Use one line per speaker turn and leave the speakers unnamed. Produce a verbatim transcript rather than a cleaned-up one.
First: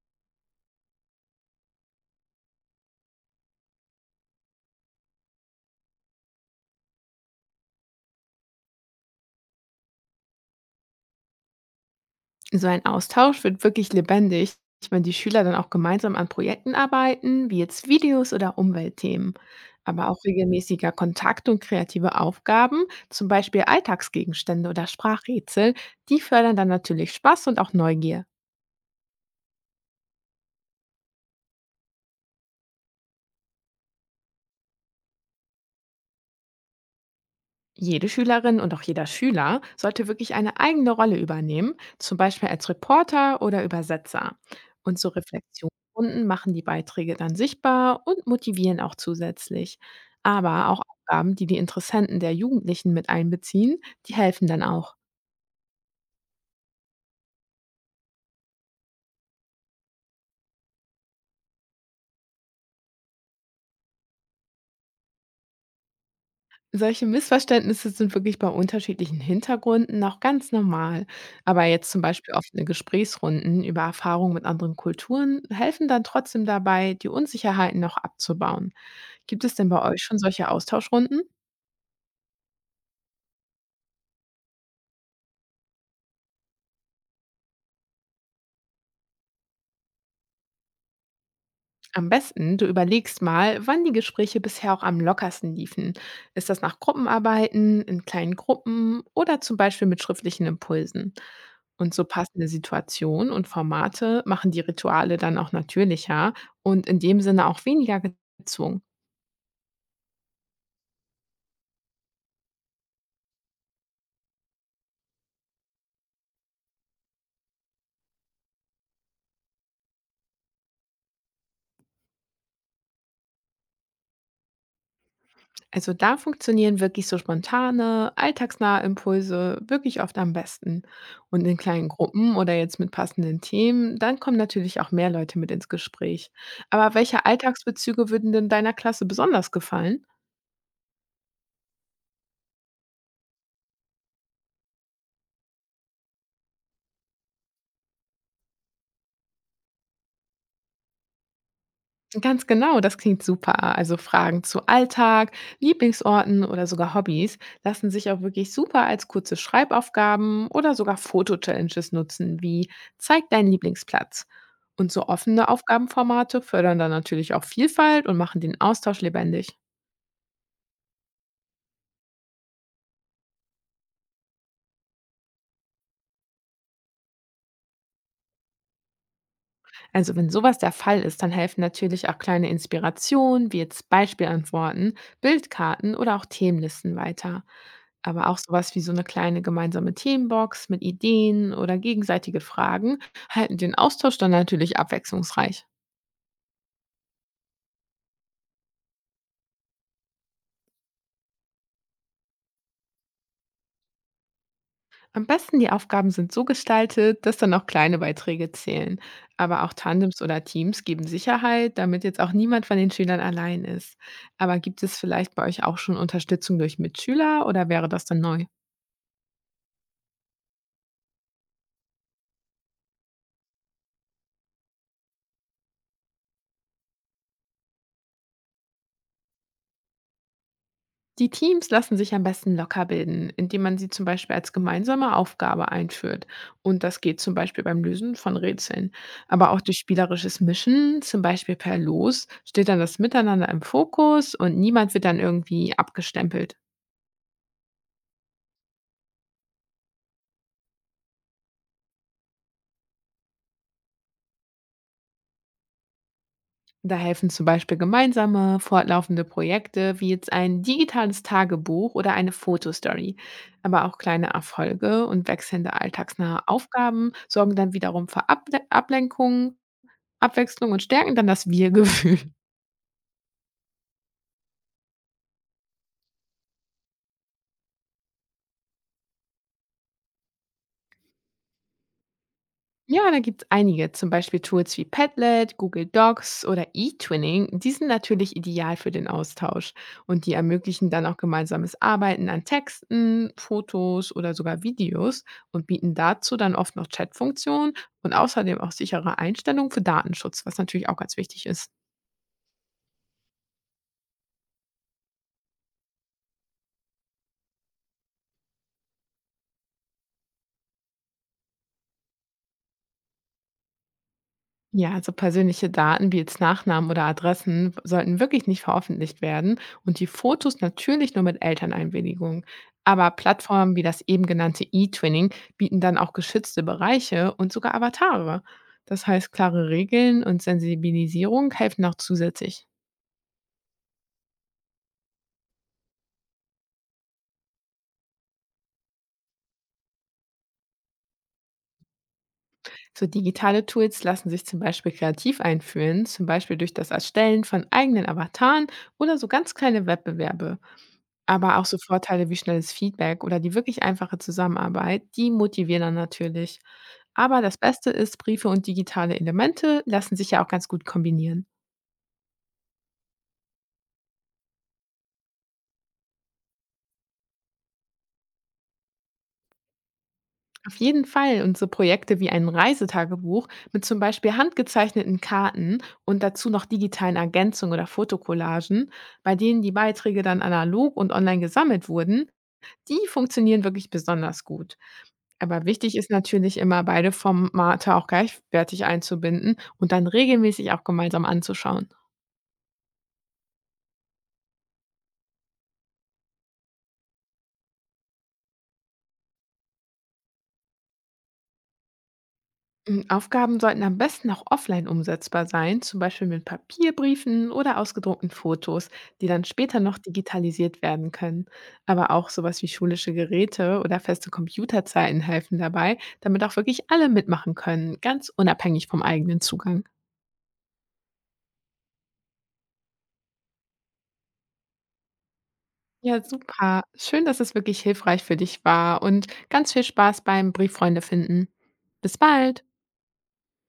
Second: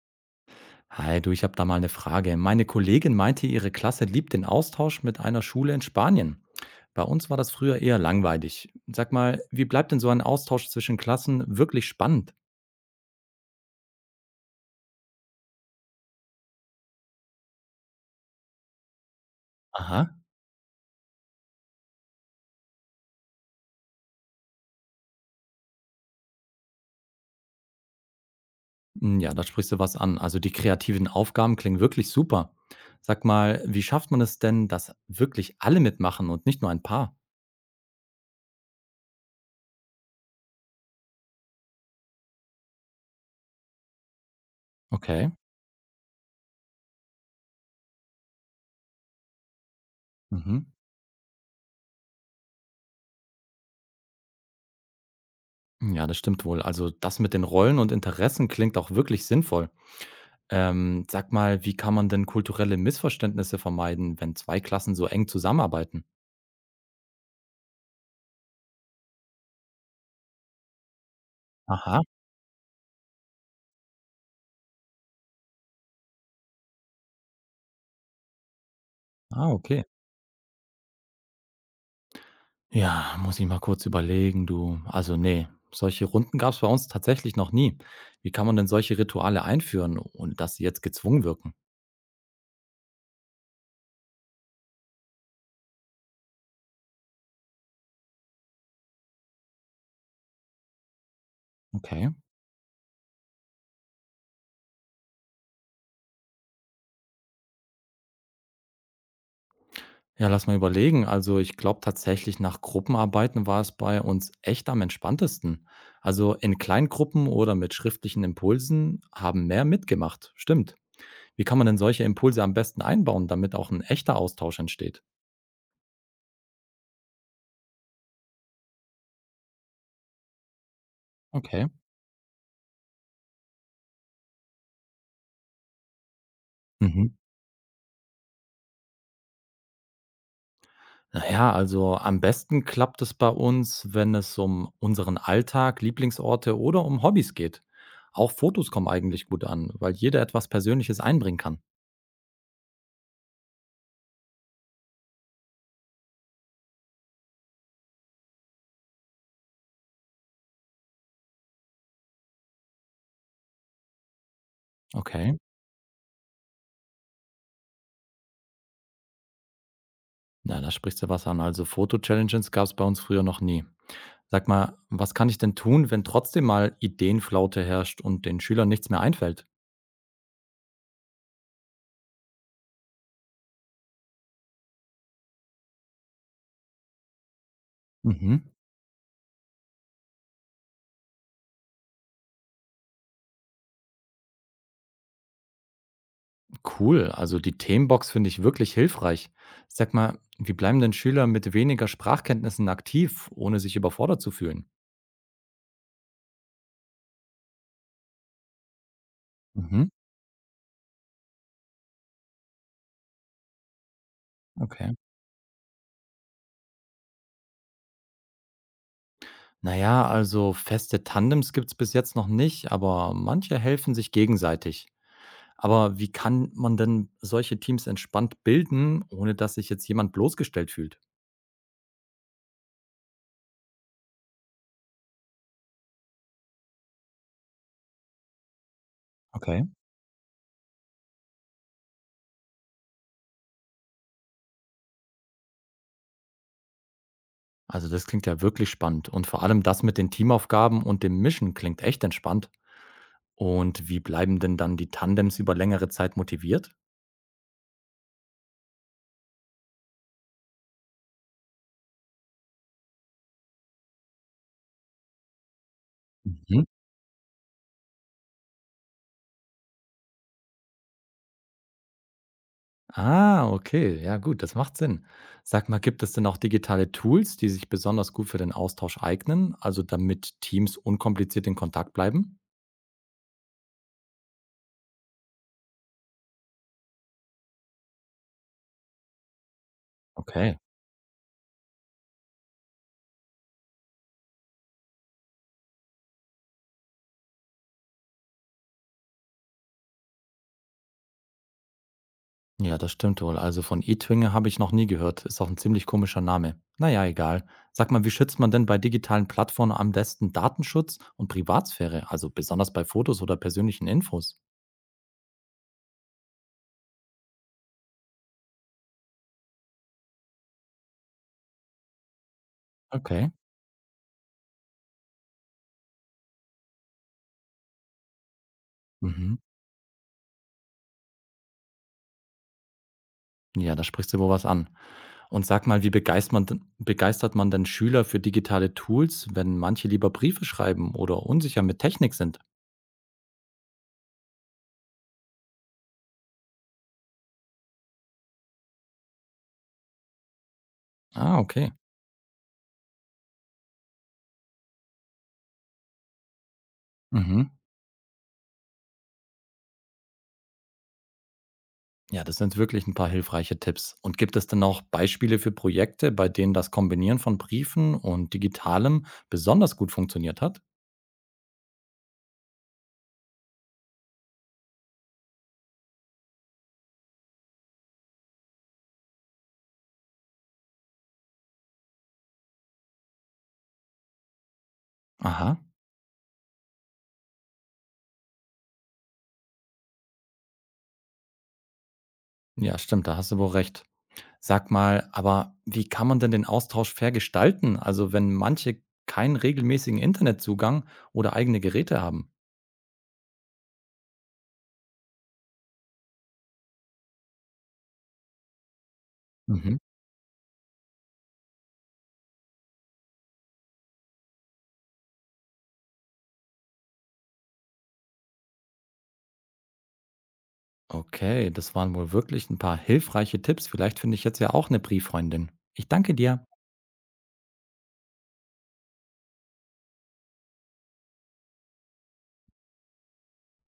Hi, du, ich habe da mal eine Frage. Meine Kollegin meinte, ihre Klasse liebt den Austausch mit einer Schule in Spanien. Bei uns war das früher eher langweilig. Sag mal, wie bleibt denn so ein Austausch zwischen Klassen wirklich spannend?
So ein Austausch wird wirklich lebendig, wenn die Schüler dann auch gemeinsam an Projekten arbeiten, wie jetzt Videos oder Umweltthemen. Aber
Aha.
auch regelmäßiger Kontakt und kreative Aufgaben, zum Beispiel Alltagsgegenstände oder Sprachrätsel, die fördern dann natürlich Spaß und auch Neugier.
Hm, Ja, da sprichst du was an. Also die kreativen Aufgaben klingen wirklich super. Sag mal, wie schafft man es denn, dass wirklich alle mitmachen und nicht nur ein paar?
Jede Schülerin und auch jeder Schüler sollte wirklich eine eigene Rolle übernehmen, zum Beispiel als Reporter oder Übersetzer. Und so
Okay.
Reflexionsrunden machen die Beiträge dann sichtbar und motivieren auch zusätzlich.
Mhm.
Aber auch Aufgaben, die die Interessenten der Jugendlichen mit einbeziehen, die helfen dann auch.
Ja, das stimmt wohl. Also das mit den Rollen und Interessen klingt auch wirklich sinnvoll. Ähm, sag mal, wie kann man denn kulturelle Missverständnisse vermeiden, wenn zwei Klassen so eng zusammenarbeiten?
Solche Missverständnisse sind wirklich bei unterschiedlichen Hintergründen auch ganz normal. Aber jetzt
Aha,
zum Beispiel offene Gesprächsrunden über Erfahrungen mit anderen Kulturen helfen dann trotzdem dabei, die Unsicherheiten noch abzubauen. Gibt
ah,
es denn bei
okay.
euch schon solche Austauschrunden?
Ja, muss ich mal kurz überlegen, du. Also nee, solche Runden gab es bei uns tatsächlich noch nie. Wie kann man denn solche Rituale einführen, ohne dass sie jetzt gezwungen wirken?
Am besten, du überlegst mal, wann die Gespräche bisher auch am lockersten liefen. Ist das nach Gruppenarbeiten, in kleinen Gruppen oder zum Beispiel mit schriftlichen Impulsen? Und so
Okay.
passende Situationen und Formate machen die Rituale dann auch natürlicher und in dem Sinne auch weniger gezwungen.
Ja, lass mal überlegen. Also ich glaube tatsächlich, nach Gruppenarbeiten war es bei uns echt am entspanntesten. Also in Kleingruppen oder mit schriftlichen Impulsen haben mehr mitgemacht. Stimmt. Wie kann man denn solche Impulse am besten einbauen, damit auch ein echter Austausch entsteht?
Also da funktionieren wirklich so spontane, alltagsnahe Impulse wirklich oft am besten. Und in
Okay.
kleinen Gruppen oder jetzt mit passenden Themen, dann kommen natürlich auch mehr Leute mit ins Gespräch. Aber
Mhm.
welche Alltagsbezüge würden denn deiner Klasse besonders gefallen?
Na ja, also am besten klappt es bei uns, wenn es um unseren Alltag, Lieblingsorte oder um Hobbys geht. Auch Fotos kommen eigentlich gut an, weil jeder etwas Persönliches einbringen kann.
Ganz genau, das klingt super. Also Fragen zu Alltag, Lieblingsorten oder sogar Hobbys lassen sich auch wirklich super als kurze Schreibaufgaben oder sogar Foto-Challenges nutzen, wie Zeig deinen Lieblingsplatz. Und so
Okay.
offene Aufgabenformate fördern dann natürlich auch Vielfalt und machen den Austausch lebendig.
Na, da sprichst du was an. Also Foto-Challenges gab es bei uns früher noch nie. Sag mal, was kann ich denn tun, wenn trotzdem mal Ideenflaute herrscht und den Schülern nichts mehr einfällt?
Also wenn sowas der Fall ist, dann helfen natürlich auch kleine Inspirationen, wie jetzt Beispielantworten, Bildkarten oder auch Themenlisten weiter. Aber auch
Mhm.
sowas wie so eine kleine gemeinsame Themenbox mit Ideen oder gegenseitige Fragen halten den Austausch dann natürlich abwechslungsreich.
Cool, also die Themenbox finde ich wirklich hilfreich. Sag mal, wie bleiben denn Schüler mit weniger Sprachkenntnissen aktiv, ohne sich überfordert zu fühlen?
Am besten die Aufgaben sind so gestaltet, dass dann auch kleine Beiträge zählen. Aber auch
Mhm,
Tandems oder Teams geben Sicherheit, damit jetzt auch niemand von den Schülern allein ist. Aber gibt
okay.
es vielleicht bei euch auch schon Unterstützung durch Mitschüler oder wäre das dann neu?
Naja, also feste Tandems gibt es bis jetzt noch nicht, aber manche helfen sich gegenseitig. Aber wie kann man denn solche Teams entspannt bilden, ohne dass sich jetzt jemand bloßgestellt fühlt?
Die Teams lassen sich am besten locker bilden, indem man sie zum Beispiel als gemeinsame Aufgabe einführt. Und das geht zum Beispiel beim Lösen von Rätseln. Aber auch
Okay.
durch spielerisches Mischen, zum Beispiel per Los, steht dann das Miteinander im Fokus und niemand wird dann irgendwie abgestempelt.
Also das klingt ja wirklich spannend. Und vor allem das mit den Teamaufgaben und dem Mischen klingt echt entspannt. Und wie bleiben denn dann die Tandems über längere Zeit motiviert?
Da helfen zum Beispiel gemeinsame, fortlaufende Projekte wie jetzt ein digitales Tagebuch oder eine Fotostory. Aber auch kleine Erfolge und wechselnde alltagsnahe
Mhm.
Aufgaben sorgen dann wiederum für Able Ablenkungen Abwechslung und stärken dann das Wir-Gefühl.
Ah, okay. Ja, gut, das macht Sinn. Sag mal, gibt es denn auch digitale Tools, die sich besonders gut für den Austausch eignen, also damit Teams unkompliziert in Kontakt bleiben?
Ja, da gibt es einige, zum Beispiel Tools wie Padlet, Google Docs oder eTwinning. Die sind natürlich ideal für den Austausch und die
Okay.
ermöglichen dann auch gemeinsames Arbeiten an Texten, Fotos oder sogar Videos und bieten dazu dann oft noch Chatfunktionen und außerdem auch sichere Einstellungen für Datenschutz, was natürlich auch ganz wichtig ist.
Ja, das stimmt wohl. Also von eTwinge habe ich noch nie gehört. Ist auch ein ziemlich komischer Name. Naja, egal. Sag mal, wie schützt man denn bei digitalen Plattformen am besten Datenschutz und Privatsphäre, also besonders bei Fotos oder persönlichen Infos?
Ja, also persönliche Daten wie jetzt Nachnamen oder Adressen sollten wirklich nicht veröffentlicht werden und die Fotos natürlich nur mit Elterneinwilligung. Aber
Okay.
Plattformen wie das eben genannte E-Twinning bieten dann auch geschützte Bereiche und sogar Avatare. Das heißt,
Mhm.
klare Regeln und Sensibilisierung helfen auch zusätzlich.
Ja, da sprichst du wohl was an. Und sag mal, wie begeist man denn- begeistert man denn Schüler für digitale Tools, wenn manche lieber Briefe schreiben oder unsicher mit Technik sind?
So digitale Tools lassen sich zum Beispiel kreativ einführen, zum Beispiel durch das Erstellen von eigenen Avataren oder so ganz kleine Wettbewerbe.
Ah,
Aber auch
okay.
so Vorteile wie schnelles Feedback oder die wirklich einfache Zusammenarbeit, die motivieren dann natürlich. Aber
Mhm.
das Beste ist, Briefe und digitale Elemente lassen sich ja auch ganz gut kombinieren.
Ja, das sind wirklich ein paar hilfreiche Tipps. Und gibt es denn auch Beispiele für Projekte, bei denen das Kombinieren von Briefen und Digitalem besonders gut funktioniert hat?
Auf jeden Fall. Und so Projekte wie ein Reisetagebuch mit zum Beispiel handgezeichneten Karten und dazu noch digitalen Ergänzungen oder Fotocollagen, bei denen die Beiträge dann analog und online gesammelt wurden, die funktionieren wirklich besonders gut.
Aha.
Aber wichtig ist natürlich immer, beide Formate auch gleichwertig einzubinden und dann regelmäßig auch gemeinsam anzuschauen.
Ja, stimmt, da hast du wohl recht. Sag mal, aber wie kann man denn den Austausch fair gestalten? Also, wenn manche keinen regelmäßigen Internetzugang oder eigene Geräte haben?
Hm, Aufgaben sollten am besten auch offline umsetzbar sein, zum Beispiel mit Papierbriefen oder ausgedruckten Fotos, die dann später noch digitalisiert werden können. Aber auch sowas wie schulische Geräte oder feste Computerzeiten helfen dabei, damit auch wirklich alle mitmachen können, ganz unabhängig vom eigenen Zugang.
Okay, das waren wohl wirklich ein paar hilfreiche Tipps. Vielleicht finde ich jetzt ja auch eine Brieffreundin. Ich danke
Ja,
dir.
super. Schön, dass es wirklich hilfreich für dich war und ganz viel Spaß beim Brieffreunde finden. Bis bald.